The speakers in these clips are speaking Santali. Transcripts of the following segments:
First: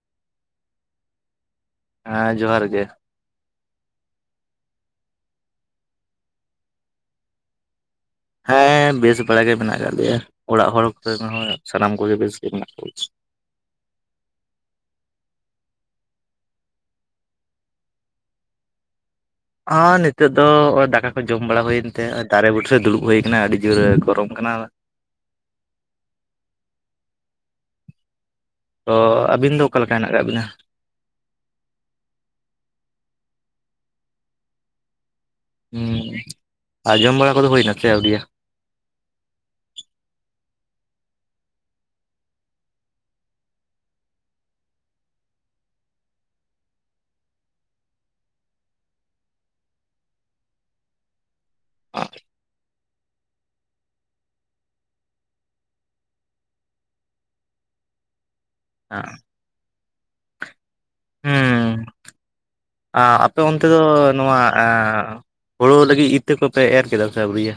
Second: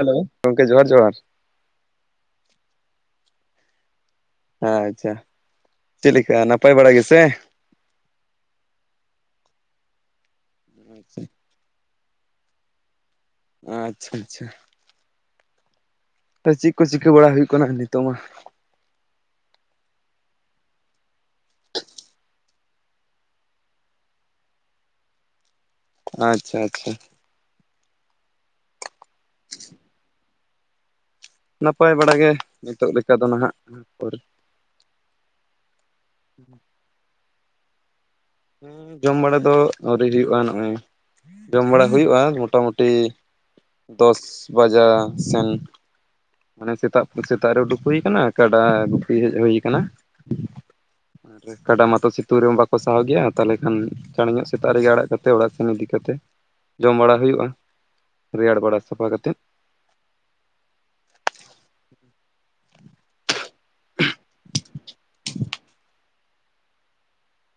ᱦᱮᱞᱳ ᱜᱚᱢᱠᱮ ᱡᱚᱦᱟᱨ ᱡᱚᱦᱟᱨ ᱦᱮᱸ ᱡᱚᱦᱟᱨ ᱜᱮ᱾ ᱟᱪᱪᱷᱟ ᱪᱮᱫ ᱞᱮᱠᱟ ᱱᱟᱯᱟᱭ ᱵᱟᱲᱟ ᱜᱮᱥᱮ? ᱦᱮᱸ ᱵᱮᱥ ᱵᱟᱲᱟ ᱜᱮ ᱢᱮᱱᱟᱜ ᱟᱠᱟᱫ ᱞᱮᱭᱟ ᱚᱲᱟᱜ ᱦᱚᱲ ᱠᱚᱨᱮ ᱦᱚᱸ ᱥᱟᱱᱟᱢ ᱠᱚᱜᱮ ᱵᱮᱥ ᱜᱮ ᱢᱮᱱᱟᱜ ᱠᱚᱣᱟ᱾ ᱟᱪᱪᱷᱟ, ᱟᱪᱪᱷᱟ᱾ ᱪᱮᱫ ᱠᱚ ᱪᱤᱠᱟᱹ ᱵᱟᱲᱟ ᱦᱩᱭᱩᱜ ᱠᱟᱱᱟ ᱱᱤᱛᱚᱜ ᱢᱟ? ᱦᱚ ᱱᱤᱛᱚᱜ ᱫᱚ ᱱᱚᱜ-ᱚ ᱫᱟᱠᱟ ᱠᱚ ᱡᱚᱢ ᱦᱚᱸ ᱱᱤᱛᱟᱹᱜ ᱫᱚ ᱫᱟᱠᱟ ᱠᱚ ᱡᱚᱢ ᱵᱟᱲᱟ ᱦᱩᱭᱮᱱ ᱛᱮ ᱫᱟᱨᱮ ᱵᱩᱴᱟᱹ ᱨᱮ ᱫᱩᱲᱩᱵ ᱦᱩᱭ ᱠᱟᱱᱟ ᱟᱹᱰᱤ ᱡᱳᱨ ᱜᱚᱨᱚᱢ ᱠᱟᱱᱟ᱾ ᱟᱪᱪᱷᱟ, ᱟᱪᱪᱷᱟ᱾ ᱚ ᱟᱹᱵᱤᱱ ᱫᱚ ᱚᱠᱟᱞᱮᱠᱟ ᱦᱮᱱᱟᱜ ᱟᱠᱟᱫ ᱵᱤᱱᱟ? ᱱᱟᱯᱟᱭ ᱵᱟᱲᱟᱜᱮ ᱱᱤᱛᱚᱜ ᱞᱮᱠᱟ ᱫᱚ ᱱᱟᱦᱟᱜ, ᱯᱚᱨᱮ ᱦᱩᱸ ᱟᱨ ᱡᱚᱢ ᱵᱟᱲᱟ ᱠᱚᱫᱚ ᱦᱩᱭᱱᱟ ᱥᱮ ᱟᱹᱣᱲᱤᱭᱟ? ᱦᱩᱸ ᱡᱚᱢ ᱵᱟᱲᱟ ᱫᱚ ᱟᱹᱣᱨᱤ ᱦᱩᱭᱩᱜᱼᱟ ᱱᱚᱜᱼᱚᱭ ᱡᱚᱢ ᱵᱟᱲᱟ ᱦᱩᱭᱩᱜᱼᱟ ᱢᱚᱴᱟᱢᱩᱴᱤ ᱫᱚᱥ ᱵᱟᱡᱟ ᱥᱮᱱ ᱢᱟᱱᱮ ᱥᱮᱛᱟᱜ ᱥᱮᱛᱟᱜ ᱨᱮ ᱩᱰᱩᱠ ᱦᱩᱭ ᱠᱟᱱᱟ ᱠᱟᱰᱟ ᱜᱩᱯᱤ ᱦᱮᱡ ᱦᱩᱭ ᱟᱠᱟᱱᱟ᱾ ᱟᱨ ᱠᱟᱰᱟ ᱢᱟᱛᱚ ᱥᱤᱛᱩᱝ ᱨᱮᱦᱚᱸ ᱵᱟᱠᱚ ᱥᱟᱦᱟᱣ ᱜᱮᱭᱟ᱾ ᱛᱟᱦᱚᱞᱮ ᱠᱷᱟᱱ ᱪᱟᱬ ᱧᱚᱜ ᱥᱮᱛᱟᱜ ᱨᱮᱜᱮ ᱟᱲᱟᱜ ᱠᱟᱛᱮ ᱚᱲᱟᱜ ᱥᱮᱱ ᱤᱫᱤ ᱠᱟᱛᱮ ᱡᱚᱢ ᱵᱟᱲᱟ ᱦᱩᱭᱩᱜ-ᱟ᱾ ᱨᱮᱭᱟᱲ ᱵᱟᱲᱟ, ᱦᱮᱸ᱾ [unintelligible] ᱟᱸ ᱟᱯᱮ ᱚᱱᱛᱮ ᱫᱚ ᱱᱚᱣᱟ ᱮ ᱦᱳᱲᱳ ᱞᱟᱹᱜᱤᱫ ᱤᱛᱟᱹ ᱠᱚᱯᱮ ᱮᱨ ᱠᱮᱫᱟ ᱥᱮ ᱟᱹᱣᱨᱤᱭᱟ?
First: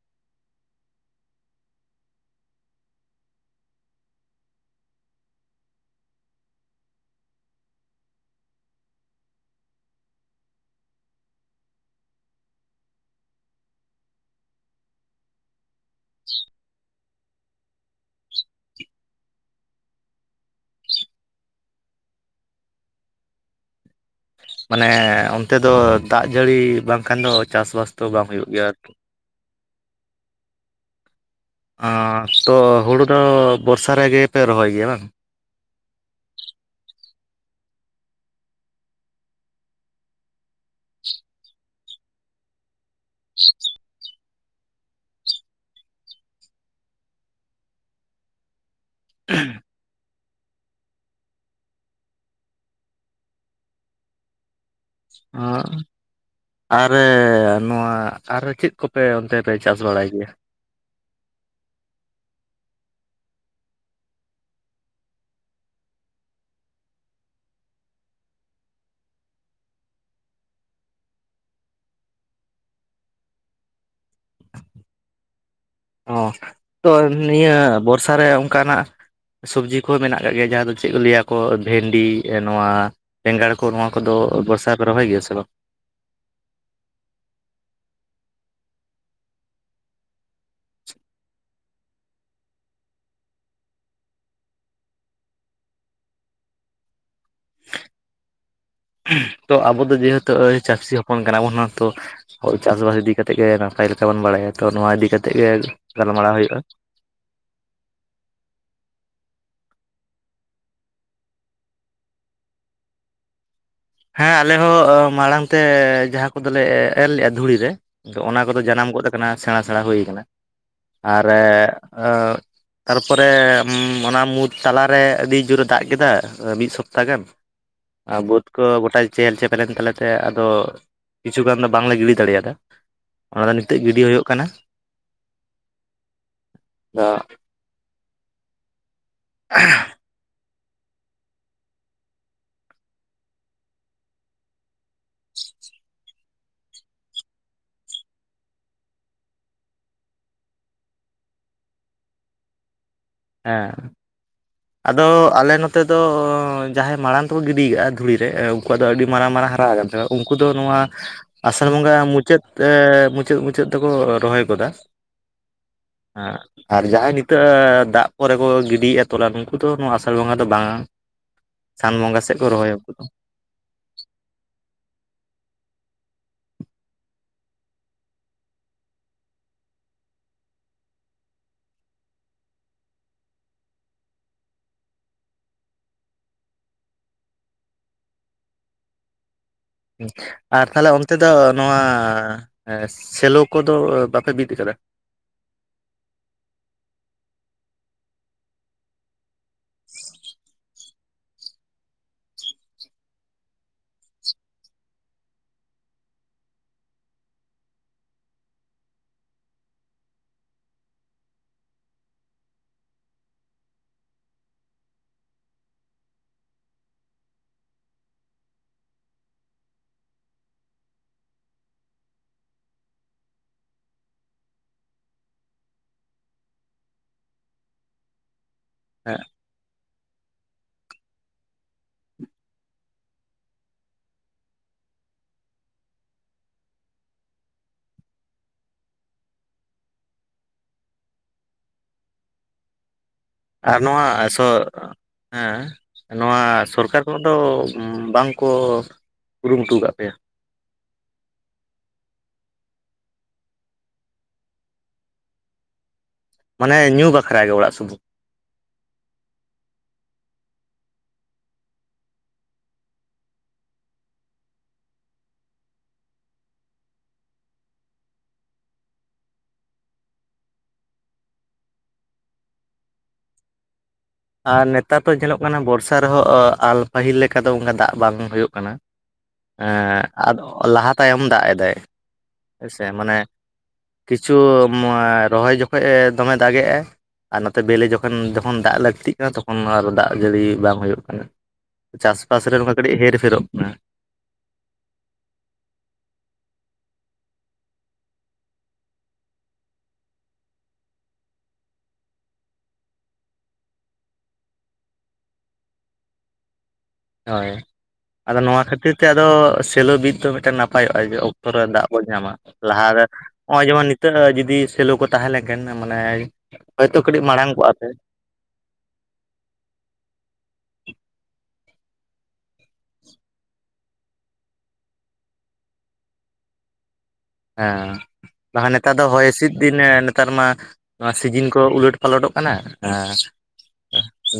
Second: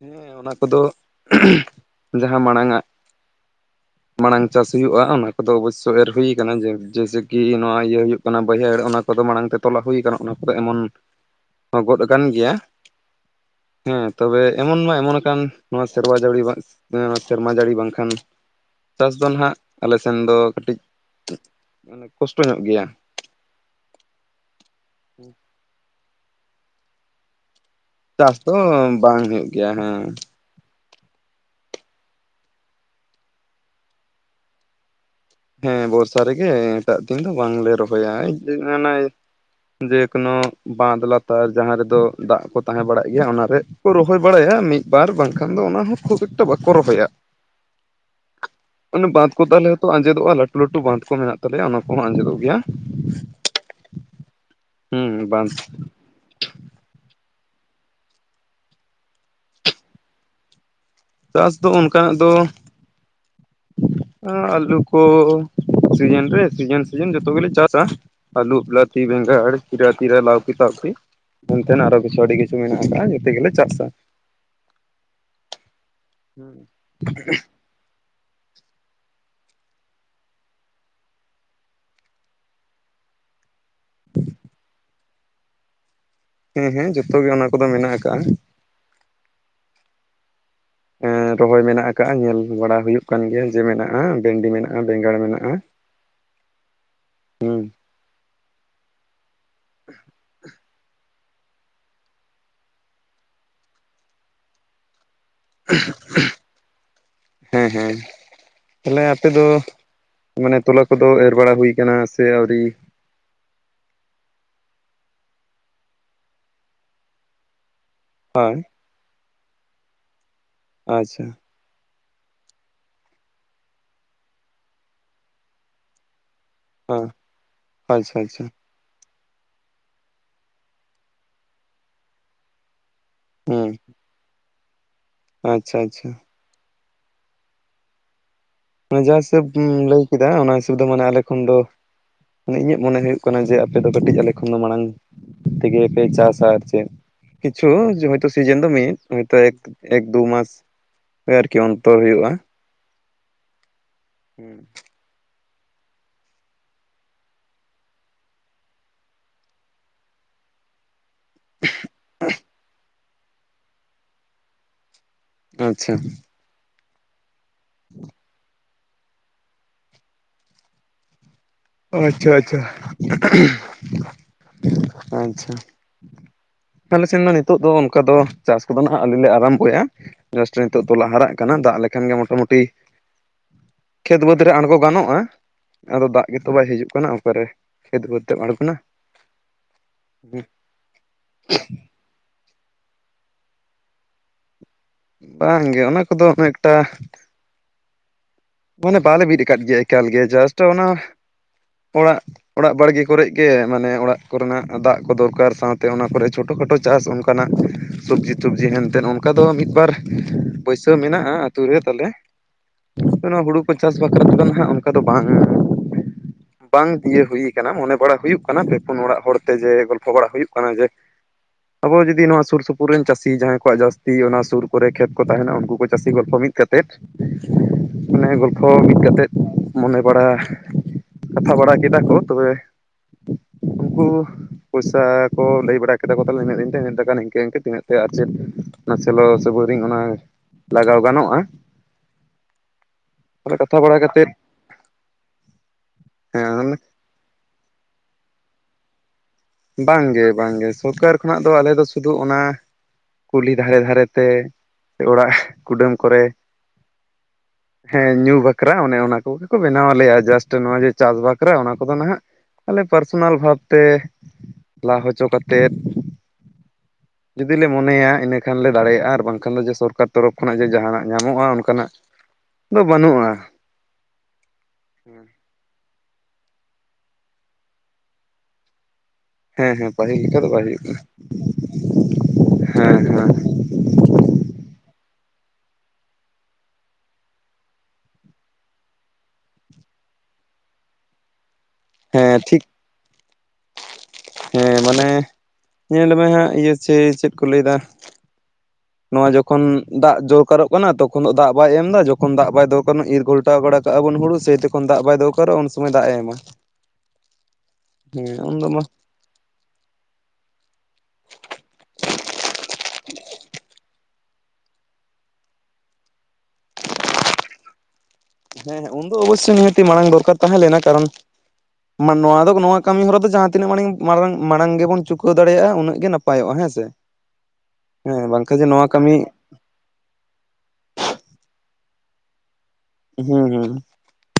ᱦᱮᱸ ᱚᱱᱟ ᱠᱚᱫᱚ ᱡᱟᱦᱟᱸ ᱢᱟᱲᱟᱝᱼ ᱟᱜ ᱢᱟᱲᱟᱝ ᱪᱟᱥ ᱦᱩᱭᱩᱜᱼᱟ ᱚᱱᱟ ᱠᱚᱫᱚ ᱚᱵᱚᱥᱥᱳ ᱮᱨ ᱦᱩᱭ ᱠᱟᱱᱟ ᱡᱮ ᱡᱮᱭᱥᱮ ᱠᱤ ᱱᱚᱣᱟ ᱤᱭᱟᱹ ᱦᱩᱭᱩᱜ ᱚᱱᱟ ᱵᱟᱹᱭᱦᱟᱹᱲ ᱚᱱᱟ ᱠᱚᱫᱚ ᱢᱟᱲᱟᱝ ᱛᱮ ᱛᱚᱞᱟ ᱦᱩᱭ ᱠᱟᱱᱟ ᱚᱱᱟ ᱠᱚᱫᱚ ᱮᱢᱚᱱ ᱦᱚᱸ ᱜᱚᱫ ᱟᱠᱟᱱ ᱜᱮᱭᱟ, ᱦᱮᱸ ᱛᱚᱵᱮ ᱮᱢᱚᱱ ᱢᱟ ᱮᱢᱚᱱ ᱟᱠᱟᱱ ᱱᱚᱣᱟ ᱥᱮᱨᱣᱟ ᱡᱟᱹᱲᱤ ᱥᱮᱨᱢᱟ ᱡᱟᱹᱲᱤ ᱵᱟᱝᱠᱷᱟᱱ ᱪᱟᱥ ᱫᱚ ᱱᱟᱦᱟᱜ ᱟᱞᱮ ᱥᱮᱱ ᱫᱚ ᱠᱟᱹᱴᱤᱡ ᱠᱚᱥᱴᱚ ᱧᱚᱜ ᱜᱮᱭᱟ᱾ ᱢᱟᱱᱮ ᱚᱱᱛᱮ ᱫᱚ ᱫᱟᱜ ᱡᱟᱹᱲᱤ ᱵᱟᱝᱠᱷᱟᱱ ᱫᱚ ᱪᱟᱥᱵᱟᱥ ᱵᱟᱝ ᱪᱟᱥ ᱦᱩᱭᱩᱜ ᱫᱚ ᱜᱮᱭᱟ ᱵᱟᱝ ᱦᱩᱭᱩᱜ ᱜᱮᱭᱟ ᱦᱮᱸ᱾ ᱛᱚ ᱦᱩᱲᱩ ᱫᱚ ᱵᱚᱨᱥᱟ ᱨᱮᱜᱮᱯᱮ ᱨᱚᱦᱚᱭ ᱜᱮᱭᱟ ᱵᱟᱝ? ᱦᱮᱸ ᱵᱚᱨᱥᱟ ᱨᱮᱜᱮ ᱮᱴᱟᱜ ᱫᱤᱱ ᱫᱚ ᱵᱟᱝᱞᱮ ᱨᱚᱦᱚᱭᱟ ᱤᱛᱟᱹ ᱡᱮᱠᱳᱱᱳ ᱵᱟᱸᱫ ᱞᱟᱛᱟᱨ ᱡᱟᱦᱟᱸ ᱨᱮᱫᱚ ᱫᱟᱜ ᱠᱚ ᱛᱟᱦᱮᱸ ᱵᱟᱲᱟᱜ ᱜᱮᱭᱟ ᱚᱱᱟᱨᱮᱠᱚ ᱨᱚᱦᱚᱭ ᱵᱟᱲᱟᱭᱟ ᱢᱤᱫ ᱵᱟᱨ ᱵᱟᱝᱠᱷᱟᱱ ᱫᱚ ᱚᱱᱟ ᱦᱚᱸ ᱠᱷᱩᱵ ᱮᱠᱴᱟ ᱵᱟᱠᱚ ᱨᱚᱦᱚᱭᱟ᱾ ᱚᱱᱟ ᱵᱟᱸᱫ ᱠᱚ ᱛᱟᱞᱮ ᱟᱸᱡᱮᱫᱚᱜ-ᱟ ᱞᱟᱹᱴᱩ ᱞᱟᱹᱴᱩ ᱵᱟᱸᱫ ᱠᱚ ᱢᱮᱱᱟᱜ ᱛᱟᱞᱮᱭᱟ ᱚᱱᱟ ᱠᱚᱦᱚᱸ ᱟᱸᱡᱮᱫᱚᱜ ᱜᱮᱭᱟ᱾ ᱦᱩᱸ ᱵᱟᱝ [unintelligible] ᱟᱨ ᱱᱚᱣᱟ ᱟᱨ ᱪᱮᱫ ᱠᱚᱯᱮ ᱚᱱᱛᱮ ᱯᱮ ᱪᱟᱥ ᱵᱟᱲᱟᱭ ᱜᱮᱭᱟ? ᱪᱟᱥ ᱫᱚ ᱚᱱᱠᱟᱱᱟᱜ ᱫᱚ ᱟᱹᱞᱩ ᱠᱚ ᱥᱤᱡᱤᱱ ᱨᱮ ᱥᱤᱡᱤᱱ ᱥᱤᱡᱤᱱ ᱡᱚᱛᱚ ᱜᱮᱞᱮ ᱪᱟᱥᱟ᱾ ᱟᱹᱞᱩ ᱵᱤᱞᱟᱛᱤ ᱵᱮᱸᱜᱟᱲ ᱠᱤᱨᱟ ᱛᱤᱨᱟ ᱞᱟᱣᱠᱤ ᱛᱟᱣᱠᱤ ᱮᱱᱛᱮᱱ ᱟᱨᱚ ᱠᱤᱪᱷᱩ ᱟᱹᱰᱤ ᱠᱤᱪᱷᱩ ᱢᱮᱱᱟᱜ ᱟᱠᱟᱫᱟ ᱡᱚᱛᱚ ᱜᱮᱞᱮ ᱪᱟᱥᱟ᱾ ᱦᱚᱸ ᱛᱚ ᱱᱤᱭᱟᱹ ᱵᱚᱨᱥᱟ ᱨᱮ ᱚᱝᱠᱟᱱᱟᱜ ᱥᱚᱵᱽᱡᱤ ᱠᱚ ᱢᱮᱱᱟᱜ ᱠᱟᱜ ᱜᱮᱭᱟ ᱡᱟᱦᱟᱸ ᱫᱚ ᱪᱮᱫ ᱞᱟᱹᱭᱟᱠᱚ ᱵᱷᱮᱱᱰᱤ ᱱᱚᱣᱟ ᱵᱮᱸᱜᱟᱲ ᱠᱚ ᱱᱚᱣᱟ ᱠᱚᱫᱚ ᱵᱚᱨᱥᱟ ᱨᱮᱯᱮ ᱨᱚᱦᱚᱭ ᱜᱮᱭᱟ ᱥᱮ ᱵᱟᱝ? ᱦᱮᱸ ᱦᱮᱸ ᱡᱚᱛᱚ ᱜᱮ ᱚᱱᱟ ᱠᱚᱫᱚ ᱢᱮᱱᱟᱜ ᱟᱠᱟᱜ-ᱟ᱾ ᱦᱮᱸ ᱨᱚᱦᱚᱭ ᱢᱮᱱᱟᱜ ᱠᱟᱜᱼᱟ ᱧᱮᱞ ᱵᱟᱲᱟ ᱦᱳᱭᱳᱜ ᱠᱟᱱ ᱜᱮᱭᱟ ᱡᱮ ᱢᱮᱱᱟᱜᱼᱟ ᱵᱷᱮᱱᱰᱤ, ᱢᱮᱱᱟᱜᱼᱟ ᱵᱮᱸᱜᱟᱲ, ᱢᱮᱱᱟᱜᱼᱟ [inaudible] ᱛᱚ ᱟᱵᱚ ᱫᱚ ᱡᱮᱦᱩᱛᱩ ᱪᱟᱹᱥᱤ ᱦᱚᱯᱚᱱ ᱠᱟᱱᱟ ᱵᱚᱱ ᱚᱱᱟ ᱛᱚᱼᱼ ᱦᱳᱭ ᱪᱟᱸᱫᱳ ᱤᱫᱤ ᱠᱟᱛᱮᱜ ᱜᱮ ᱱᱟᱯᱟᱭ ᱞᱮᱠᱟ ᱵᱚᱱ ᱵᱟᱲᱟᱭᱟ ᱛᱚ ᱱᱟᱣᱟ ᱤᱫᱤ ᱠᱟᱛᱮᱜ ᱜᱮ ᱜᱟᱞᱢᱟᱲᱟ ᱦᱳᱭᱳᱜᱼᱟ᱾ ᱦᱮᱸ ᱦᱮᱸ ᱛᱟᱦᱞᱮ ᱟᱯᱮ ᱫᱚ ᱢᱟᱱᱮ ᱛᱚᱞᱟ ᱠᱚᱫᱚ ᱮᱨ ᱵᱟᱲᱟ ᱦᱩᱭ ᱠᱟᱱᱟ ᱥᱮ ᱟᱹᱣᱨᱤ? ᱦᱮᱸ ᱟᱞᱮ ᱦᱚᱸ ᱢᱟᱲᱟᱝ ᱛᱮ ᱡᱟᱦᱟᱸ ᱠᱚᱫᱚᱞᱮ ᱮᱨ ᱞᱮᱜᱼᱟ ᱫᱷᱩᱲᱤ ᱨᱮᱼᱼ ᱚᱱᱟ ᱦᱳᱭ ᱠᱚᱫᱚ ᱡᱟᱱᱟᱢ ᱜᱚᱫ ᱟᱠᱟᱱᱟ ᱥᱮᱬᱟ ᱥᱮᱬᱟ ᱦᱩᱭ ᱟᱠᱟᱱᱟ ᱟᱨ ᱟᱪᱪᱷᱟ ᱛᱟᱨ ᱯᱚᱨᱮ ᱚᱱᱟ [unintelligible] ᱛᱟᱞᱟᱨᱮ ᱟᱹᱰᱤ ᱡᱩᱨᱮ ᱫᱟᱜ ᱠᱮᱫᱟ ᱢᱤᱫ ᱥᱚᱯᱛᱟ ᱦᱚᱸ ᱜᱟᱱ ᱟᱪᱪᱷᱟ ᱵᱟᱹᱫᱽᱼᱼ ᱟᱪᱪᱷᱟ ᱜᱚᱴᱟ ᱪᱮᱦᱮᱞ ᱪᱮᱯᱮᱞᱮᱱ ᱛᱟᱞᱮ ᱛᱮ ᱟᱫᱚ ᱠᱤᱪᱷᱩ ᱜᱟᱱ ᱫᱚ ᱵᱟᱝᱞᱮ ᱜᱤᱰᱤ ᱫᱟᱲᱮᱭᱟᱫᱟ ᱚᱱᱟ ᱫᱚ ᱦᱩᱸ ᱱᱤᱛᱚᱜ ᱜᱤᱰᱤ ᱦᱩᱭᱩᱜ ᱠᱟᱱᱟ ᱟᱪᱪᱷᱟ ᱟᱪᱪᱷᱟ [unintelligible] ᱢᱟᱱᱮ ᱡᱟᱦᱟ ᱦᱤᱥᱟᱹᱵᱽ ᱞᱟᱹᱭ ᱠᱮᱫᱟ ᱚᱱᱟ ᱦᱤᱥᱟᱹᱵᱽ ᱫᱚ ᱢᱟᱱᱮ ᱟᱞᱮ ᱠᱷᱚᱱ ᱫᱚ ᱢᱟᱱᱮ ᱤᱧᱟᱹᱜ ᱢᱚᱱᱮ ᱦᱩᱭᱩᱜ ᱠᱟᱱᱟ ᱡᱮ ᱟᱯᱮ ᱫᱚ ᱠᱟᱹᱴᱤᱡ ᱟᱞᱮ ᱠᱷᱚᱱ ᱫᱚ ᱢᱟᱲᱟᱝ ᱛᱮᱜᱮ ᱯᱮ ᱪᱟᱥᱟ ᱟᱨ ᱪᱮᱜ? ᱠᱤᱪᱷᱩ ᱡᱮᱦᱮᱛᱩ ᱥᱤᱡᱮᱱ ᱫᱚ ᱢᱤᱫ ᱦᱚᱭᱛᱳ ᱮᱠ ᱮᱠ ᱫᱩ ᱢᱟᱥ ᱟᱨᱠᱤ ᱚᱱᱛᱚᱨ ᱦᱩᱭᱩᱜᱼᱟ ᱦᱮᱸ ᱦᱮᱸ ᱟᱫᱚ ᱟᱞᱮ ᱱᱚᱛᱮ ᱫᱚ ᱡᱟᱦᱟᱸᱭ ᱢᱟᱲᱟᱝ ᱛᱮᱠᱚ ᱜᱤᱰᱤ ᱟᱠᱟᱜᱼᱟ ᱫᱷᱩᱲᱤ ᱨᱮ ᱩᱱᱠᱩᱣᱟᱜ ᱫᱚ ᱟᱹᱰᱤ ᱢᱟᱨᱟᱝ ᱢᱟᱨᱟᱝ ᱦᱟᱨᱟ ᱟᱠᱟᱱᱟ ᱦᱮᱸ ᱩᱱᱠᱩ ᱫᱚ ᱱᱚᱣᱟ ᱟᱥᱟᱲ ᱵᱚᱸᱜᱟ ᱢᱩᱪᱟᱹᱫ ᱢᱩᱪᱟᱹᱫ ᱢᱩᱪᱟᱹᱫ ᱛᱮᱠᱚ ᱨᱚᱦᱚᱭ ᱜᱚᱫᱟ ᱟᱪᱪᱷᱟ ᱟᱨ ᱡᱟᱦᱟᱸᱭ ᱱᱤᱛᱚᱜ ᱫᱟᱜ ᱠᱚᱨᱮ ᱠᱚ ᱜᱤᱰᱤᱭᱮᱫᱼᱟ ᱛᱚᱞᱟ ᱱᱩᱠᱩ ᱫᱚ ᱱᱚᱣᱟ ᱟᱥᱟᱲ ᱵᱚᱸᱜᱟ ᱫᱚ ᱵᱟᱝᱟ ᱟᱪᱪᱷᱟ ᱟᱪᱪᱷᱟ ᱟᱪᱪᱷᱟ ᱟᱞᱮ ᱥᱮᱱ ᱫᱚ ᱱᱤᱛᱚᱜ ᱫᱚ ᱚᱱᱠᱟ ᱫᱚ ᱪᱟᱥ ᱠᱚᱫᱚ ᱱᱷᱟᱜ ᱟᱹᱣᱨᱤᱞᱮ ᱟᱨᱷᱟᱢᱵᱚᱭᱟ ᱡᱟᱥᱴ ᱱᱤᱛᱚᱜ ᱫᱚᱞᱟ ᱦᱟᱨᱟᱜ ᱠᱟᱱᱟ ᱫᱟᱜ ᱞᱮᱠᱷᱟᱱ ᱜᱮ ᱢᱚᱴᱟᱢᱩᱴᱤ ᱠᱷᱮᱛ ᱵᱟᱹᱫᱽ ᱨᱮ ᱟᱬᱜᱚ ᱜᱟᱱᱚᱜᱼᱟ ᱟᱫᱚ ᱫᱟᱜ ᱜᱮ ᱛᱚ ᱵᱟᱭ ᱦᱤᱡᱩᱜ ᱠᱟᱱᱟ ᱚᱠᱟ ᱨᱮ ᱠᱷᱮᱛ ᱵᱟᱹᱫᱽ ᱛᱮᱢ ᱟᱬᱜᱚᱱᱟ ᱟᱨ ᱛᱟᱦᱚᱞᱮ ᱚᱱᱛᱮ ᱫᱚ ᱱᱚᱣᱟ ᱥᱮᱞᱳ ᱠᱚᱫᱚ ᱵᱟᱯᱮ ᱵᱤᱫ ᱟᱠᱟᱫᱟ ᱵᱟᱝᱜᱮ ᱚᱱᱟ ᱠᱚᱫᱚ [unintelligible] ᱢᱟᱱᱮ ᱵᱟᱞᱮ ᱵᱤᱫ ᱟᱠᱟᱫ ᱜᱮᱭᱟ ᱮᱠᱟᱞ ᱜᱮ ᱡᱟᱥᱴ ᱚᱱᱟ ᱚᱲᱟᱜ ᱚᱲᱟᱜ ᱵᱟᱲᱜᱮ ᱠᱚᱨᱮ ᱜᱮ ᱢᱟᱱᱮ ᱚᱲᱟᱜ ᱠᱚᱨᱮᱱᱟᱜ ᱫᱟᱜ ᱠᱚ ᱫᱚᱨᱠᱟᱨ ᱥᱟᱶᱛᱮ ᱚᱱᱟ ᱠᱚᱨᱮ ᱪᱷᱳᱴᱳ ᱠᱷᱟᱴᱚ ᱪᱟᱥ ᱚᱱᱠᱟ ᱚᱱᱠᱟᱱᱟᱜ ᱥᱚᱵᱽᱡᱤ ᱛᱚᱵᱽᱡᱤ ᱦᱮᱱᱛᱮᱱ ᱚᱱᱠᱟ ᱫᱚ ᱢᱤᱫ ᱵᱟᱨ ᱯᱩᱭᱥᱟᱹ ᱢᱮᱱᱟᱜᱼᱟ ᱟᱹᱛᱳ ᱨᱮ ᱛᱟᱞᱮ ᱚᱱᱟ ᱦᱳᱲᱳ ᱠᱚ ᱪᱟᱥ ᱵᱟᱠᱷᱨᱟ ᱛᱮᱫᱚ ᱱᱷᱟᱜ ᱚᱱᱠᱟ ᱫᱚ ᱵᱟᱝ ᱵᱟᱝ ᱫᱤᱭᱟᱹ ᱦᱩᱭ ᱟᱠᱟᱱᱟ ᱢᱚᱱᱮ ᱵᱟᱲᱟ ᱦᱩᱭᱩᱜ ᱠᱟᱱᱟ ᱯᱮ ᱯᱩᱱ ᱚᱲᱟᱜ ᱦᱚᱲ ᱛᱮ ᱡᱮ ᱜᱚᱞᱯᱷᱚ ᱵᱟᱲᱟ ᱦᱩᱭᱩᱜ ᱠᱟᱱᱟ ᱡᱮ ᱟᱵᱚ ᱡᱩᱫᱤ ᱱᱚᱣᱟ ᱥᱩᱨ ᱥᱩᱯᱩᱨ ᱨᱮᱱ ᱪᱟᱹᱥᱤ ᱡᱟᱦᱟᱸᱭ ᱠᱚᱣᱟᱜ ᱡᱟᱹᱥᱛᱤ ᱚᱱᱟ ᱥᱩᱨ ᱠᱚᱨᱮ ᱠᱷᱮᱛ ᱠᱚ ᱛᱟᱦᱮᱱᱟ ᱩᱱᱠᱩ ᱠᱚ ᱪᱟᱹᱥᱤ ᱜᱚᱞᱯᱷᱚ ᱢᱤᱫ ᱠᱟᱛᱮᱫ ᱢᱟᱱᱮ ᱜᱚᱞᱯᱷᱚ ᱢᱤᱫ ᱦᱮᱸ ᱠᱟᱛᱮᱫ ᱢᱚᱱᱮ ᱵᱟᱲᱟ ᱠᱟᱛᱷᱟ ᱵᱟᱲᱟ ᱠᱮᱫᱟ ᱠᱚ ᱛᱚᱵᱮ ᱩᱱᱠᱩ ᱯᱚᱭᱥᱟ ᱠᱚ ᱞᱟᱹᱭ ᱵᱟᱲᱟ ᱠᱮᱫᱟ ᱠᱚ ᱛᱟᱦᱚᱞᱮ ᱤᱱᱟᱹᱜ ᱫᱤᱱ ᱛᱮ ᱤᱱᱟᱹᱜ ᱴᱟᱠᱟ ᱱᱤᱝᱠᱟᱹ ᱤᱱᱠᱟᱹ ᱛᱤᱱᱟᱹᱜ ᱟᱨ ᱪᱮᱫ ᱚᱱᱟ ᱥᱮᱞᱳ ᱥᱮ ᱵᱚᱭᱨᱤᱝ ᱚᱱᱟ ᱞᱟᱜᱟᱣ ᱜᱟᱱᱚᱜᱼᱟ ᱛᱟᱦᱚᱞᱮ ᱠᱟᱛᱷᱟ ᱟᱨ ᱵᱟᱲᱟ ᱱᱚᱣᱟ ᱠᱟᱛᱮᱫ ᱦᱮᱸ ᱱᱚᱣᱟ ᱦᱮᱸ ᱥᱚᱨᱠᱟᱨ ᱦᱚᱲ ᱫᱚ ᱵᱟᱝ ᱠᱚ ᱵᱟᱝᱜᱮ ᱵᱟᱝᱜᱮ ᱥᱚᱨᱠᱟᱨ ᱠᱷᱚᱱᱟᱜ ᱫᱚ ᱟᱞᱮ ᱫᱚ ᱥᱩᱫᱩ ᱚᱱᱟ ᱠᱩᱞᱦᱤ ᱫᱷᱟᱨᱮ ᱫᱷᱟᱨᱮ ᱛᱮ ᱥᱮ ᱚᱲᱟᱜ ᱠᱩᱰᱟᱹᱢ ᱠᱚᱨᱮ ᱢᱟᱱᱮ ᱧᱩ ᱵᱟᱠᱷᱨᱟ ᱜᱮ ᱚᱲᱟᱜ ᱥᱩᱢᱩᱝ ᱦᱮᱸ ᱧᱩ ᱵᱟᱠ ᱵᱟᱠᱷᱨᱟ ᱚᱱᱮ ᱚᱱᱟ ᱠᱚᱜᱮ ᱠᱚ ᱵᱮᱱᱟᱣ ᱟᱞᱮᱭᱟ ᱡᱟᱥᱴ ᱱᱚᱣᱟ ᱡᱮ ᱪᱟᱥ ᱵᱟᱠᱷᱨᱟ ᱚᱱᱟ ᱠᱚᱫᱚ ᱱᱟᱦᱟᱸᱜ ᱟᱞᱮ ᱯᱟᱨᱥᱚᱱᱟᱞ ᱵᱷᱟᱵᱽ ᱛᱮ ᱞᱟ ᱦᱚᱪᱚ ᱠᱟᱛᱮᱫ ᱡᱩᱫᱤ ᱞᱮ ᱢᱚᱱᱮᱭᱟ ᱤᱱᱟᱹ ᱠᱷᱟᱱᱞᱮ ᱫᱟᱲᱮᱭᱟᱜᱼᱟ ᱟᱨ ᱵᱟᱝᱠᱷᱟᱱ ᱫᱚ ᱡᱮ ᱥᱚᱨᱠᱟᱨ ᱛᱚᱨᱚᱯᱷ ᱠᱷᱚᱱᱟᱜ ᱡᱮ ᱡᱟᱦᱟᱱᱟᱜ ᱧᱟᱢᱚᱜᱼᱟ ᱚᱱᱠᱟᱱᱟᱜ ᱫᱚ ᱵᱟᱹᱱᱩᱜᱼᱟ ᱟᱨ ᱱᱮᱛᱟᱨ ᱛᱚ ᱧᱮᱞᱚᱜ ᱠᱟᱱᱟ ᱵᱚᱨᱥᱟ ᱨᱮᱦᱚᱸ ᱟᱞᱯᱟᱹᱦᱤᱞ ᱞᱮᱠᱟ ᱫᱚ ᱚᱱᱠᱟ ᱫᱟᱜ ᱵᱟᱝ ᱦᱩᱭᱩᱜ ᱠᱟᱱᱟ ᱦᱮᱸ ᱦᱮᱸ ᱯᱟᱹᱦᱤᱞ ᱞᱮᱠᱟ ᱫᱚ ᱵᱟᱭ ᱦᱩᱭᱩᱜ ᱞᱟᱦᱟ ᱛᱟᱭᱚᱢ ᱫᱟᱜ ᱮᱫᱟᱭ ᱠᱟᱱᱟ ᱥᱮ ᱦᱮᱸ ᱢᱟᱱᱮ ᱦᱮᱸ ᱠᱤᱪᱷᱩ ᱨᱚᱦᱚᱭ ᱡᱚᱠᱷᱚᱡ ᱫᱚᱢᱮ ᱫᱟᱜ ᱮᱼᱟᱭ ᱟᱨ ᱱᱚᱛᱮ ᱵᱮᱞᱮ ᱡᱚᱠᱷᱚᱱ ᱡᱚᱠᱷᱚᱱ ᱫᱟᱜ ᱞᱟᱹᱠᱛᱤᱜ ᱠᱟᱱᱟ ᱛᱚᱠᱷᱚᱱ ᱟᱨ ᱫᱟᱜ ᱡᱟᱹᱲᱤ ᱵᱟᱝ ᱦᱩᱭᱩᱜ ᱠᱟᱱᱟ ᱦᱮᱸ ᱪᱟᱥᱵᱟᱥ ᱨᱮ ᱴᱷᱤᱠ ᱱᱚᱝᱠᱟ ᱠᱟᱹᱴᱤᱡ ᱦᱮᱨᱯᱷᱮᱨᱚᱜ ᱠᱟᱱᱟ ᱦᱮᱸ ᱢᱟᱱᱮ ᱧᱮᱞᱢᱮ ᱦᱟᱸᱜ ᱤᱭᱟᱹ ᱪᱮᱭ ᱪᱮᱫ ᱠᱚ ᱞᱟᱹᱭᱫᱟ ᱱᱚᱣᱟ ᱡᱚᱠᱷᱚᱱ ᱫᱟᱜ ᱫᱚᱨᱠᱟᱨᱚᱜ ᱠᱟᱱᱟ ᱛᱚᱠᱷᱚᱱ ᱫᱚ ᱫᱟᱜ ᱵᱟᱭ ᱮᱢ ᱮᱫᱟ ᱡᱚᱠᱷᱚᱱ ᱫᱟᱜ ᱵᱟᱭ ᱫᱚᱨᱠᱟᱨ ᱤᱨ ᱜᱷᱴ ᱴᱟᱣ ᱵᱟᱲᱟ ᱠᱟᱜᱼᱟ ᱵᱚᱱ ᱦᱳᱲᱩ ᱥᱮᱭ ᱛᱚᱠᱷᱚᱱ ᱫᱟᱜ ᱵᱟᱭ ᱫᱚᱨᱠᱟᱨᱚᱜᱼᱟ ᱩᱱ ᱥᱚᱢᱚᱭ ᱫᱟᱜ ᱮᱢᱟ ᱦᱳᱭ ᱟᱫᱚ ᱦᱮᱸ ᱱᱚᱣᱟ ᱩᱱᱫᱚ ᱠᱷᱟᱹᱛᱤᱨ ᱟᱫᱚ ᱥᱮᱞᱚ ᱵᱤᱛ ᱫᱚ ᱢᱤᱫᱴᱮᱱ ᱱᱟᱯᱟᱭᱚᱜᱼᱟ ᱡᱮ ᱚᱠᱛᱚ ᱨᱮ ᱫᱟᱜ ᱵᱚᱱ ᱧᱟᱢᱟ ᱞᱟᱦᱟᱨᱮ ᱱᱚᱜ ᱚᱭ ᱡᱮᱢᱚᱱ ᱱᱤᱛᱚᱜ ᱡᱩᱫᱤ ᱥᱮᱞᱚ ᱠᱚ ᱛᱟᱦᱮᱸ ᱞᱮᱱᱠᱷᱟᱱ ᱢᱟᱱᱮ ᱦᱚᱭᱛᱳ ᱠᱟᱹᱴᱤᱡ ᱢᱟᱲᱟᱝ ᱠᱚᱜᱼᱟ ᱥᱮ ᱦᱮᱸ ᱦᱮᱸ ᱩᱱᱫᱚ ᱚᱵᱚᱥᱥᱳᱭ ᱱᱤᱦᱟᱹᱛᱤ ᱢᱟᱲᱟᱝ ᱫᱚᱨᱠᱟᱨ ᱛᱟᱦᱮᱸ ᱞᱮᱱᱟ ᱠᱟᱨᱚᱱ ᱱᱚᱣᱟ ᱫᱚ ᱱᱚᱣᱟ ᱠᱟᱹᱢᱤ ᱦᱚᱨᱟ ᱫᱚ ᱡᱟᱦᱟᱸ ᱛᱤᱱᱟᱹᱜ ᱢᱟᱲᱟᱝ ᱢᱟᱨᱟᱝ ᱢᱟᱲᱟᱝ ᱜᱮᱵᱚᱱ ᱪᱩᱠᱟᱹᱣ ᱫᱟᱲᱮᱭᱟᱜᱼᱟ ᱩᱱᱟᱹᱜ ᱜᱮ ᱱᱟᱯᱟᱭᱚᱜᱼᱟ ᱦᱮᱸ ᱥᱮ [inaudible] ᱦᱮᱸ ᱵᱟᱝᱠᱷᱟᱱ ᱡᱮ ᱞᱟᱦᱟ ᱱᱚᱣᱟ ᱱᱮᱛᱟᱨ ᱫᱚ ᱠᱟᱹᱢᱤ ᱦᱚᱭ ᱦᱤᱥᱤᱫ ᱫᱤᱱ ᱱᱮᱛᱟᱨ ᱢᱟ ᱱᱚᱣᱟ ᱥᱤᱡᱤᱱ ᱠᱚ ᱩᱞᱟᱹᱴ ᱯᱟᱞᱚᱴᱚᱜ ᱠᱟᱱᱟ ᱦᱩᱸ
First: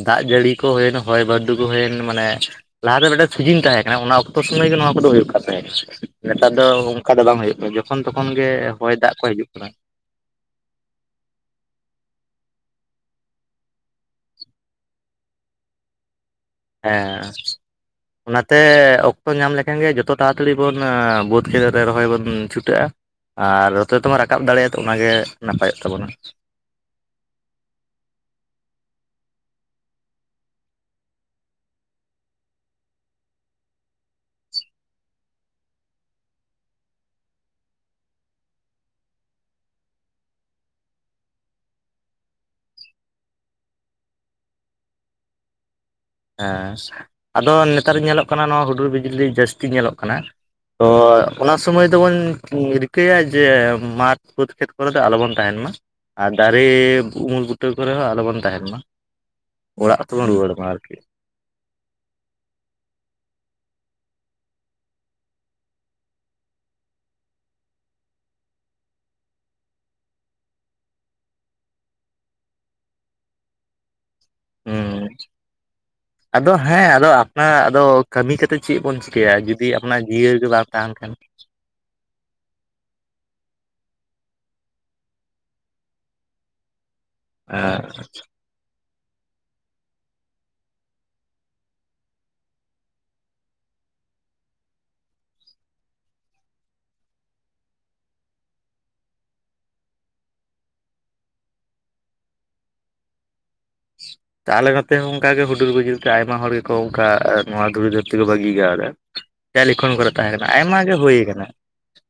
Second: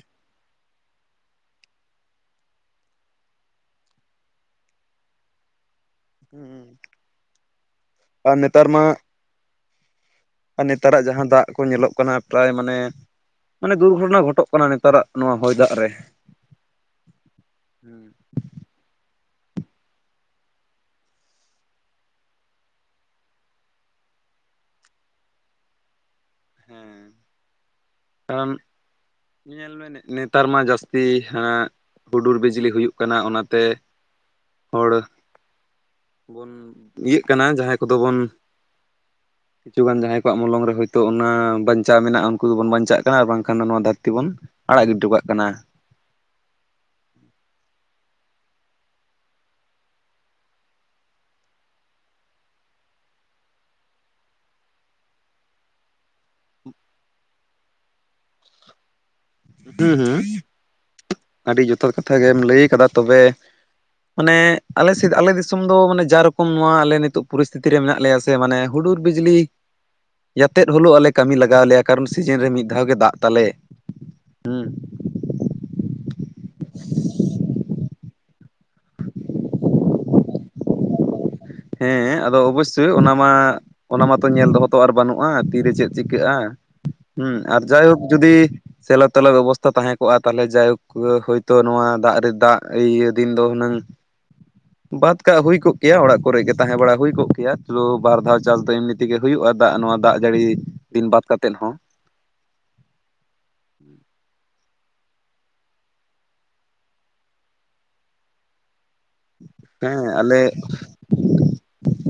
ᱫᱟᱜ ᱡᱟᱹᱲᱤ ᱠᱚ ᱦᱩᱭᱮᱱ ᱦᱚᱭ ᱵᱟᱹᱨᱰᱩ ᱠᱚ ᱦᱩᱭᱮᱱ ᱢᱟᱱᱮ ᱞᱟᱦᱟᱛᱮ ᱢᱤᱫᱴᱮᱱ ᱥᱤᱡᱤᱱ ᱛᱟᱦᱮᱸ ᱠᱟᱱᱟ ᱚᱱᱟ ᱚᱠᱛᱚ ᱥᱚᱢᱚᱭ ᱜᱮ ᱱᱚᱣᱟ ᱠᱚᱫᱚ ᱦᱩᱭᱩᱜ ᱠᱟᱱ ᱛᱟᱦᱮᱸ ᱠᱟᱱᱟ ᱦᱩᱸ ᱱᱮᱛᱟᱨ ᱫᱚ ᱚᱱᱠᱟ ᱫᱚ ᱵᱟᱝ ᱦᱩᱭᱩᱜ ᱠᱟᱱᱟ ᱡᱚᱠᱷᱚᱱ ᱛᱚᱠᱷᱚᱱ ᱟᱨ ᱜᱮ ᱱᱮᱛᱟᱨ ᱢᱟ ᱦᱚᱭ ᱫᱟᱜ ᱠᱚ ᱦᱤᱡᱩᱜ ᱠᱟᱱᱟ ᱟᱨ ᱱᱮᱛᱟᱨᱟᱜ ᱡᱟᱦᱟᱸ ᱫᱟᱜ ᱠᱚ ᱧᱮᱞᱚᱜ ᱠᱟᱱᱟ ᱯᱨᱟᱭ ᱢᱟᱱᱮ ᱢᱟᱱᱮ ᱫᱩᱨᱜᱷᱚᱴᱚᱱᱟ ᱜᱷᱚᱴᱚᱜ ᱠᱟᱱᱟ ᱱᱮᱛᱟᱨᱟᱜ ᱱᱚᱣᱟ ᱦᱚᱭ ᱫᱟᱜ ᱨᱮ ᱦᱮᱸ ᱚᱱᱟᱛᱮ ᱚᱠᱛᱚ ᱧᱟᱢ ᱞᱮᱠᱷᱟᱱ ᱜᱮ ᱡᱚᱛᱚ ᱛᱟᱲᱟᱛᱟᱲᱤ ᱵᱚᱱ ᱵᱟᱹᱫᱽ ᱠᱷᱮᱛ ᱨᱮ ᱨᱚᱦᱚᱭ ᱵᱚᱱ ᱪᱷᱩᱴᱟᱹᱜᱼᱟ ᱟᱨ ᱦᱚᱛᱚ ᱛᱚᱢᱟ ᱛᱮᱵᱚᱱ ᱨᱟᱠᱟᱵ ᱫᱟᱲᱮᱭᱟᱜᱼᱟ ᱛᱚ ᱚᱱᱟᱜᱮ ᱱᱟᱯᱟᱭᱚᱜ ᱛᱟᱵᱚᱱᱟ ᱦᱮᱸ ᱠᱚᱱ ᱧᱮᱞ ᱢᱮ ᱱᱮᱛᱟᱨ ᱢᱟ ᱡᱟᱹᱥᱛᱤ ᱦᱮᱸ ᱦᱩᱰᱩᱨ ᱵᱤᱡᱽᱞᱤ ᱦᱩᱭᱩᱜ ᱠᱟᱱᱟ ᱚᱱᱟᱛᱮ ᱦᱚᱲ ᱵᱚᱱ ᱤᱭᱟᱹᱜ ᱠᱟᱱᱟ ᱡᱟᱦᱟᱸᱭ ᱠᱚᱫᱚ ᱵᱚᱱ ᱠᱤᱪᱷᱩ ᱜᱟᱱ ᱡᱟᱦᱟᱸᱭ ᱠᱚᱣᱟᱜ ᱢᱚᱞᱚᱝ ᱨᱮ ᱦᱚᱭᱛᱳ ᱚᱱᱟ ᱵᱟᱧᱪᱟᱣ ᱢᱮᱱᱟᱜᱼᱟ ᱩᱱᱠᱩ ᱫᱚᱵᱚᱱ ᱵᱟᱧᱪᱟᱜ ᱠᱟᱱᱟ ᱟᱨ ᱵᱟᱝ ᱠᱷᱟᱱ ᱫᱚ ᱱᱚᱣᱟ ᱫᱷᱟᱹᱨᱛᱤ ᱵᱚᱱ ᱟᱲᱟᱜ ᱜᱤᱰᱤᱴᱚ ᱠᱟᱜ ᱠᱟᱱᱟ ᱦᱮᱸ ᱟᱫᱚ ᱱᱮᱛᱟᱨ ᱧᱮᱞᱚᱜ ᱠᱟᱱᱟ ᱱᱚᱣᱟ ᱦᱩᱰᱩᱨ ᱵᱤᱡᱽᱞᱤ ᱡᱟᱹᱥᱛᱤ ᱧᱮᱞᱚᱜ ᱠᱟᱱᱟ ᱛᱚ ᱚᱱᱟ ᱥᱚᱢᱚᱭ ᱫᱚᱵᱚᱱ ᱨᱤᱠᱟᱹᱭᱟ ᱡᱮ ᱢᱟᱴᱷ ᱵᱟᱹᱫᱽ ᱠᱷᱮᱛ ᱠᱚᱨᱮ ᱫᱚ ᱟᱞᱚ ᱵᱚᱱ ᱛᱟᱦᱮᱱ ᱢᱟ ᱟᱨ ᱫᱟᱨᱮ ᱩᱢᱩᱞ ᱵᱩᱴᱟᱹ ᱠᱚᱨᱮ ᱦᱚᱸ ᱟᱞᱚ ᱵᱚᱱ ᱛᱟᱦᱮᱱ ᱢᱟ ᱦᱮᱸ ᱚᱲᱟᱜ ᱦᱮᱸ ᱛᱮᱵᱚᱱ ᱨᱩᱣᱟᱹᱲ ᱢᱟ ᱟᱨᱠᱤ ᱟᱹᱰᱤ ᱡᱚᱛᱷᱟᱛ ᱠᱟᱛᱷᱟ ᱜᱮᱢ ᱞᱟᱹᱭ ᱟᱠᱟᱫᱟ ᱛᱚᱵᱮ ᱢᱟᱱᱮ ᱟᱞᱮ ᱥᱮᱫ ᱟᱞᱮ ᱫᱤᱥᱚᱢ ᱫᱚ ᱢᱟᱱᱮ ᱡᱟ ᱨᱚᱠᱚᱢ ᱱᱚᱣᱟ ᱟᱞᱮ ᱱᱤᱛᱚᱜ ᱯᱚᱨᱤᱥᱛᱷᱤᱛᱤ ᱨᱮ ᱢᱮᱱᱟᱜ ᱞᱮᱭᱟ ᱛᱮ ᱢᱟᱱᱮ ᱦᱩᱰᱩᱨ ᱵᱤᱡᱽᱞᱤ ᱡᱟᱛᱮᱫ ᱦᱚᱞᱳᱜ ᱟᱞᱮ ᱠᱟᱹᱢᱤ ᱞᱟᱜᱟᱣ ᱞᱮᱭᱟ ᱠᱟᱨᱚᱱ ᱥᱤᱡᱤᱱ ᱨᱮ ᱢᱤᱫ ᱫᱷᱟᱣ ᱜᱮ ᱫᱟᱜ ᱛᱟᱞᱮ ᱦᱩᱸ [inaudible] ᱟᱫᱚ ᱦᱮᱸ ᱟᱫᱚ ᱟᱯᱱᱟ ᱟᱫᱚ ᱠᱟᱹᱢᱤ ᱠᱟᱛᱮ ᱪᱮᱫ ᱵᱚᱱ ᱪᱤᱠᱟᱹᱭᱟ ᱡᱩᱫᱤ ᱟᱯᱱᱟᱜ ᱡᱤᱭᱟᱹᱜᱮ ᱵᱟᱝ ᱛᱟᱦᱮᱱ ᱠᱷᱟᱱ ᱦᱮᱸ ᱟᱫᱚ ᱚᱵᱚᱥᱥᱳᱭ ᱚᱱᱟ ᱢᱟ ᱚᱱᱟ ᱢᱟᱛᱚ ᱧᱮᱞ ᱫᱚ ᱦᱚᱸ ᱛᱚ ᱟᱨ ᱵᱟᱹᱱᱩᱜᱼᱟ ᱛᱤᱨᱮ ᱪᱮᱫ ᱪᱤᱠᱟᱹᱜᱼᱟ ᱦᱩᱸ ᱟᱨ ᱮᱸ ᱡᱟᱭᱦᱳᱠ ᱡᱩᱫᱤ ᱥᱮᱞᱚ ᱛᱟᱞᱮ ᱵᱮᱵᱚᱥᱛᱟ ᱛᱟᱦᱮᱸ ᱠᱚᱜᱼᱟ ᱛᱟᱦᱚᱞᱮ ᱡᱟᱭᱦᱳᱠ ᱦᱳᱭᱛᱳ ᱱᱚᱣᱟ ᱫᱟᱜ ᱨᱮ ᱫᱟᱜ ᱤᱭᱟᱹ ᱫᱤᱱ ᱫᱚ ᱦᱩᱱᱟᱹᱝ ᱵᱟᱛ ᱠᱟᱜ ᱦᱩᱭ ᱠᱚᱜ ᱠᱮᱭᱟ ᱚᱲᱟᱜ ᱠᱚᱨᱮ ᱜᱮ ᱛᱟᱦᱮᱸ ᱵᱟᱲᱟ ᱦᱩᱭ ᱠᱚᱜ ᱠᱮᱭᱟ ᱛᱚ ᱵᱟᱨ ᱫᱷᱟᱣ ᱪᱟᱥ ᱫᱚ ᱮᱢᱱᱤ ᱛᱮᱜᱮ ᱦᱩᱭᱩᱜᱼᱟ ᱫᱟᱜ ᱱᱚᱣᱟ ᱫᱟᱜ ᱡᱟᱹᱲᱤ ᱫᱤᱱ ᱵᱟᱛ ᱠᱟᱛᱮᱫ ᱦᱚᱸ ᱛᱟᱦᱚᱞᱮ ᱱᱚᱛᱮ ᱦᱚᱸ ᱚᱱᱠᱟᱜᱮ ᱦᱩᱰᱩᱨ ᱵᱤᱡᱽᱞᱤ ᱛᱮ ᱟᱭᱢᱟ ᱦᱚᱲ ᱜᱮᱠᱚ ᱚᱱᱠᱟ ᱱᱚᱣᱟ ᱫᱷᱩᱨᱤ ᱫᱷᱟᱹᱨᱛᱤ ᱠᱚ ᱵᱟᱹᱜᱤ ᱠᱟᱣᱫᱟ ᱥᱮ ᱞᱤᱠᱷᱚᱱ ᱦᱮᱸ ᱠᱚᱨᱮ ᱛᱟᱦᱮᱸ ᱟᱞᱮ ᱠᱟᱱᱟ ᱟᱭᱢᱟ ᱜᱮ ᱦᱩᱭ ᱟᱠᱟᱱᱟ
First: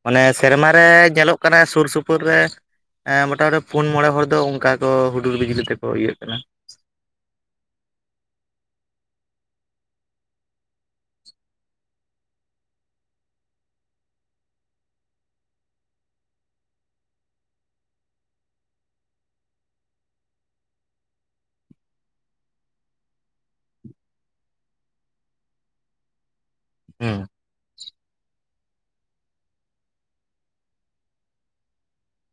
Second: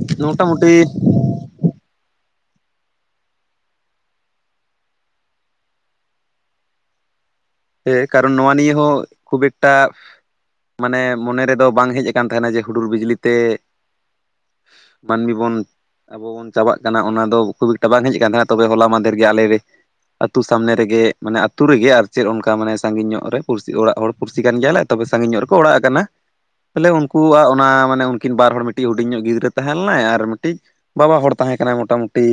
ᱢᱟᱱᱮ ᱥᱮᱨᱢᱟ ᱢᱚᱴᱟᱢᱩᱴᱤ ᱨᱮ ᱧᱮᱞᱚᱜ ᱠᱟᱱᱟ ᱥᱩᱨ ᱥᱩᱯᱩᱨ ᱨᱮ ᱢᱚᱴᱟᱢᱩᱴᱤ ᱯᱩᱱ ᱢᱚᱬᱮ ᱦᱚᱲ ᱫᱚ ᱚᱱᱠᱟ ᱠᱚ ᱦᱩᱰᱩᱨ ᱵᱤᱡᱽᱞᱤ ᱛᱮᱠᱚ ᱤᱭᱟᱹᱜ ᱠᱟᱱᱟ ᱦᱮᱸ ᱠᱟᱨᱚᱱ ᱱᱚᱣᱟ ᱱᱤᱭᱮ ᱦᱚᱸ ᱠᱷᱩᱵ ᱮᱠᱴᱟ ᱢᱟᱱᱮ ᱢᱚᱱᱮ ᱨᱮᱫᱚ ᱵᱟᱝ ᱦᱮᱡ ᱟᱠᱟᱱ ᱛᱟᱦᱮᱱᱟ ᱡᱮ ᱦᱩᱰᱩᱨ ᱵᱤᱡᱽᱞᱤ ᱛᱮ ᱢᱟᱹᱱᱢᱤ ᱵᱚᱱ ᱟᱵᱚ ᱵᱚᱱ ᱪᱟᱵᱟᱜ ᱠᱟᱱᱟ ᱚᱱᱟ ᱫᱚ ᱠᱷᱩᱵ ᱮᱠᱴᱟ ᱵᱟᱝ ᱦᱮᱡ ᱠᱟᱱᱟ ᱛᱚᱵᱮ ᱦᱚᱞᱟ ᱢᱟᱫᱷᱮᱨ ᱜᱮ ᱟᱞᱮ ᱞᱮ ᱟᱹᱛᱩ ᱥᱟᱢᱱᱮ ᱨᱮᱜᱮ ᱢᱟᱱᱮ ᱟᱹᱛᱩ ᱨᱮᱜᱮ ᱟᱨ ᱪᱮᱫ ᱚᱱᱠᱟ ᱢᱟᱱᱮ ᱥᱟᱺᱜᱤᱧ ᱧᱚᱜ ᱨᱮ ᱯᱩᱨᱥᱤ ᱚᱲᱟᱜ ᱦᱚᱲ ᱯᱩᱨᱥᱤ ᱠᱟᱱ ᱜᱮᱭᱟᱞᱮ ᱛᱚᱵᱮ ᱥᱟᱺᱜᱤᱧ ᱧᱚᱜ ᱨᱮᱠᱚ ᱚᱲᱟᱜ ᱟᱠᱟᱱᱟ ᱛᱟᱦᱚᱞᱮ ᱦᱩᱸ ᱩᱱᱠᱩᱣᱟᱜ ᱚᱱᱟ ᱢᱟᱱᱮ ᱩᱱᱠᱤᱱ ᱵᱟᱨ ᱦᱚᱲ ᱢᱤᱫᱴᱤᱜ ᱦᱩᱰᱤᱧ ᱧᱚᱜ ᱜᱤᱫᱽᱨᱟᱹ ᱛᱟᱦᱮᱸ ᱞᱮᱱᱟᱭ ᱟᱨ ᱢᱤᱫᱴᱤᱡ ᱵᱟᱵᱟ ᱦᱚᱲ ᱛᱟᱦᱮᱸ ᱠᱟᱱᱟᱭ ᱢᱚᱴᱟᱢᱩᱴᱤ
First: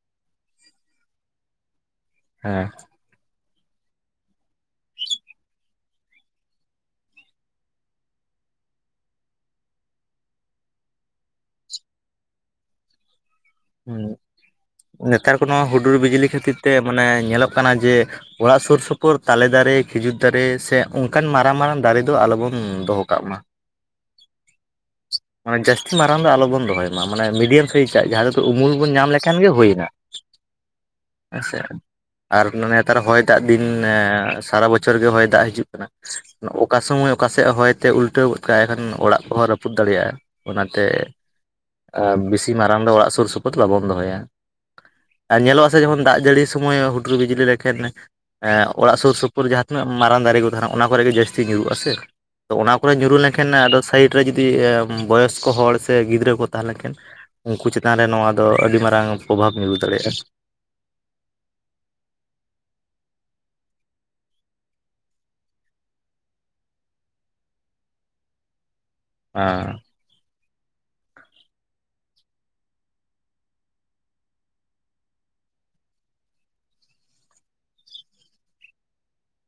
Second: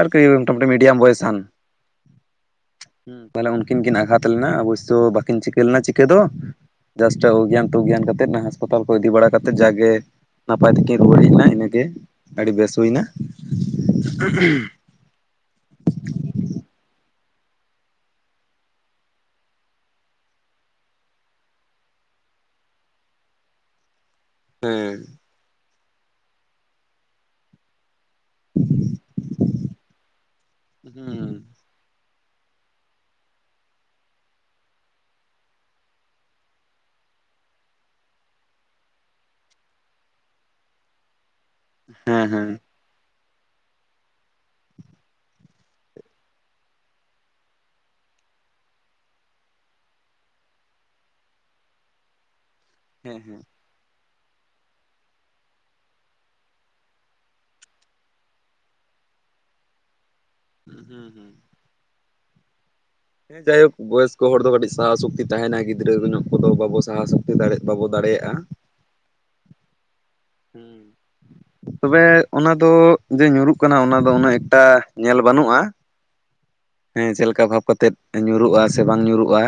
ᱟᱨᱠᱤ ᱢᱚᱴᱟᱢᱩᱴᱤ ᱢᱤᱰᱤᱭᱟᱢ ᱵᱚᱭᱮᱥᱟᱱ ᱦᱮᱸ ᱦᱩᱸ ᱯᱟᱞᱮᱱ ᱩᱱᱠᱤᱱ ᱠᱤᱱ ᱟᱜᱷᱟᱛ ᱞᱮᱱᱟ ᱚᱵᱚᱥᱥᱳᱭ ᱵᱟᱠᱤᱱ ᱪᱤᱠᱟᱹ ᱞᱮᱱᱟ ᱪᱤᱠᱟᱹ ᱫᱚ ᱡᱟᱥᱴᱟ ᱚᱜᱽᱜᱮᱭᱟᱱ ᱴᱚᱜᱽᱜᱮᱭᱟᱱ ᱠᱟᱛᱮᱫ ᱦᱟᱸᱥᱯᱟᱛᱟᱞ ᱠᱚ ᱤᱫᱤ ᱵᱟᱲᱟ ᱠᱟᱛᱮᱫ ᱡᱟᱜᱮ ᱱᱟᱯᱟᱭ ᱛᱮᱠᱤᱱ ᱨᱩᱣᱟᱹᱲ ᱦᱮᱡ ᱱᱟ ᱤᱱᱟᱹᱜᱮ ᱟᱹᱰᱤ ᱵᱮᱥ ᱦᱩᱭᱱᱟ ᱦᱩᱸ ᱱᱮᱛᱟᱨ ᱠᱚ ᱱᱚᱣᱟ ᱦᱩᱰᱩᱨ ᱵᱤᱡᱽᱞᱤ ᱠᱷᱟᱹᱛᱤᱨ ᱛᱮ ᱢᱟᱱᱮ ᱧᱮᱞᱚᱜ ᱠᱟᱱᱟ ᱡᱮ ᱚᱲᱟᱜ ᱥᱩᱨ ᱥᱩᱯᱩᱨ ᱛᱟᱞᱮ ᱫᱟᱨᱮ ᱠᱷᱤᱡᱩᱨ ᱫᱟᱨᱮ ᱥᱮ ᱚᱱᱠᱟᱱ ᱢᱟᱨᱟᱝ ᱢᱟᱨᱟᱝ ᱫᱟᱨᱮ ᱫᱚ ᱟᱞᱚᱵᱚᱱ ᱫᱚᱦᱚ ᱠᱟᱜ ᱢᱟ ᱦᱩᱸ ᱢᱟᱱᱮ ᱡᱟᱹᱥᱛᱤ ᱢᱟᱨᱟᱝ ᱫᱚ ᱟᱞᱚ ᱵᱚᱱ ᱫᱚᱦᱚᱭ ᱢᱟ ᱢᱟᱱᱮ ᱢᱤᱰᱤᱭᱟᱢ ᱥᱟᱭᱤᱡᱽ ᱟᱜ ᱡᱟᱦᱟᱸ ᱛᱚ ᱩᱢᱩᱞ ᱵᱚᱱ ᱧᱟᱢ ᱞᱮᱠᱷᱟᱱ ᱜᱮ ᱦᱩᱭᱱᱟ ᱦᱮᱸ ᱦᱮᱸᱥᱮ ᱟᱨ ᱢᱟᱱᱮ ᱱᱮᱛᱟᱨ ᱦᱚᱭ ᱫᱟᱜ ᱫᱤᱱ ᱥᱟᱨᱟ ᱵᱚᱪᱷᱚᱨ ᱜᱮ ᱦᱚᱭ ᱫᱟᱜ ᱦᱤᱡᱩᱜ ᱠᱟᱱᱟ ᱚᱠᱟ ᱥᱚᱢᱚᱭ ᱚᱠᱟᱥᱮᱫ ᱦᱚᱭᱛᱮ ᱩᱞᱴᱟᱹᱣ ᱜᱚᱫ ᱠᱟᱜ-ᱟᱭ ᱮᱠᱷᱟᱱ ᱚᱲᱟᱜ ᱠᱚᱦᱚᱸ ᱨᱟᱹᱯᱩᱫ ᱫᱟᱲᱮᱭᱟᱜ-ᱟ ᱚᱱᱟᱛᱮ ᱦᱮᱸ ᱵᱮᱥᱤ ᱦᱮᱸ ᱢᱟᱨᱟᱝ ᱫᱚ ᱚᱲᱟᱜ ᱥᱩᱨ ᱥᱩᱯᱩᱨ ᱵᱟᱵᱚᱱ ᱫᱚᱦᱚᱭᱟ ᱟᱨ ᱧᱮᱞᱚᱜ-ᱟ ᱥᱮ ᱡᱮᱢᱚᱱ ᱫᱟᱜ ᱡᱟᱹᱲᱤ ᱥᱚᱢᱚᱭ ᱦᱩᱴᱩᱨ ᱵᱤᱡᱽᱞᱤ ᱨᱮ ᱠᱷᱮᱛᱨᱮ ᱚᱲᱟᱜ ᱥᱳᱨ ᱥᱳᱯᱳᱨ ᱡᱟᱦᱟᱸ ᱛᱤᱱᱟᱹᱜ ᱢᱟᱨᱟᱝ ᱫᱟᱨᱮ ᱠᱚ ᱛᱟᱦᱮᱱᱟ ᱚᱱᱟ ᱠᱚᱨᱮ ᱜᱮ ᱡᱟᱹᱥᱛᱤ ᱧᱩᱨᱩᱜᱼᱟ ᱥᱮ ᱛᱚ ᱚᱱᱟ ᱠᱚ ᱧᱩᱨᱩ ᱞᱮᱱᱠᱷᱟᱱ ᱟᱫᱚ ᱥᱟᱭᱤᱰ ᱨᱮ ᱡᱩᱫᱤ ᱵᱚᱭᱚᱥᱠᱚ ᱦᱚᱲ ᱥᱮ ᱜᱤᱫᱽᱨᱟᱹ ᱠᱚ ᱛᱟᱦᱮᱸ ᱞᱮᱱᱠᱷᱟᱱ ᱩᱱᱠᱩ ᱪᱮᱛ ᱪᱮᱛᱟᱱ ᱨᱮ ᱱᱚᱣᱟ ᱫᱚ ᱟᱹᱰᱤ ᱢᱟᱨᱟᱝ ᱯᱨᱚᱵᱷᱟᱵᱽ ᱧᱩᱨ ᱫᱟᱲᱮᱭᱟᱜᱼᱟ ᱦᱩᱸ ᱦᱩᱸ ᱦᱩᱸ ᱦᱮᱸ ᱡᱟᱭᱦᱳᱠ ᱵᱚᱭᱚᱥᱠᱚ ᱦᱚᱲ ᱫᱚ ᱠᱟᱹᱴᱤᱡ ᱥᱟᱦᱟ ᱥᱚᱠᱛᱤ ᱛᱟᱦᱮᱱᱟ ᱜᱤᱫᱽᱨᱟᱹ ᱧᱚᱜ ᱠᱚᱫᱚ ᱵᱟᱵᱚ ᱥᱟᱦᱟ ᱥᱚᱠᱛᱤ ᱫᱟᱲᱮ ᱵᱟᱵᱚ ᱫᱟᱲᱮᱭᱟᱜᱼᱟ ᱦᱮᱸ ᱦᱩᱸ ᱛᱚᱵᱮ ᱚᱱᱟ ᱫᱚ ᱡᱮ ᱧᱩᱨᱩᱜ ᱠᱟᱱᱟ ᱚᱱᱟ ᱫᱚ ᱩᱱᱟᱹᱜ ᱮᱠᱴᱟ ᱧᱮᱞ ᱵᱟᱹᱱᱩᱜᱼᱟ ᱦᱮᱸ ᱪᱮᱫ ᱞᱮᱠᱟ ᱵᱷᱟᱵᱽ ᱠᱟᱛᱮᱜ ᱧᱩᱨᱩᱜᱼᱟ ᱥᱮ ᱵᱟᱝ ᱧᱩᱨᱩᱜᱼᱟ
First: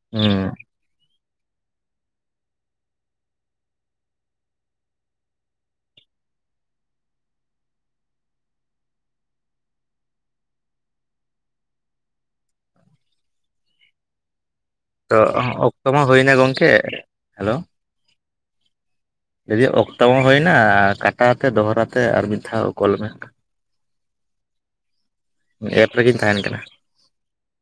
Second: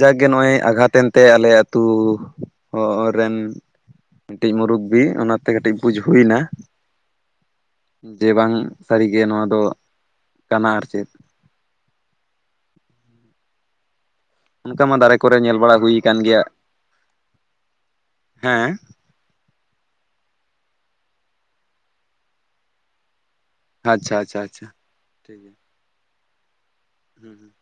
ᱡᱟᱜᱽᱜᱮ ᱦᱩᱸ ᱱᱚᱜᱼᱚᱭ ᱟᱜᱷᱟᱛ ᱮᱱᱛᱮ ᱟᱞᱮ ᱟᱛᱩ ᱚ ᱨᱮᱱ ᱢᱤᱫᱴᱤᱡ ᱢᱩᱨᱩᱵᱵᱤ ᱚᱱᱟᱛᱮ ᱠᱟᱹᱴᱤᱡ ᱵᱩᱡᱽ ᱦᱩᱭ ᱱᱟ ᱡᱮ ᱵᱟᱝ ᱥᱟᱹᱨᱤ ᱜᱮ ᱱᱚᱣᱟ ᱫᱚ ᱠᱟᱱᱟ ᱟᱨ ᱪᱮᱫ ᱚᱱᱠᱟ ᱢᱟ ᱫᱟᱨᱮ ᱛᱚ ᱠᱚᱨᱮ ᱧᱮᱞ ᱵᱟᱲᱟ ᱚᱠᱛᱚ ᱦᱩᱭ ᱢᱟ ᱠᱟᱱ ᱦᱩᱭᱱᱟ ᱜᱮᱭᱟ ᱜᱚᱝᱠᱮ ᱦᱮᱸ ᱞᱮᱫᱤᱧ ᱚᱠᱛᱚ ᱦᱚᱸ ᱦᱩᱭᱱᱟ ᱠᱟᱴᱟᱛᱮ ᱫᱚᱦᱚᱨᱟ ᱛᱮ ᱟᱨ ᱢᱤᱫ ᱫᱷᱟᱣ ᱠᱚᱞ ᱢᱮ ᱟᱪᱪᱷᱟ ᱟᱪᱪᱷᱟ ᱟᱪᱪᱷᱟ ᱴᱷᱤᱠ ᱜᱮᱭᱟ ᱱᱤᱭᱟᱹ ᱮᱯ ᱨᱮᱜᱮᱧ ᱛᱟᱦᱮᱱ ᱠᱟᱱᱟ ᱦᱩᱸ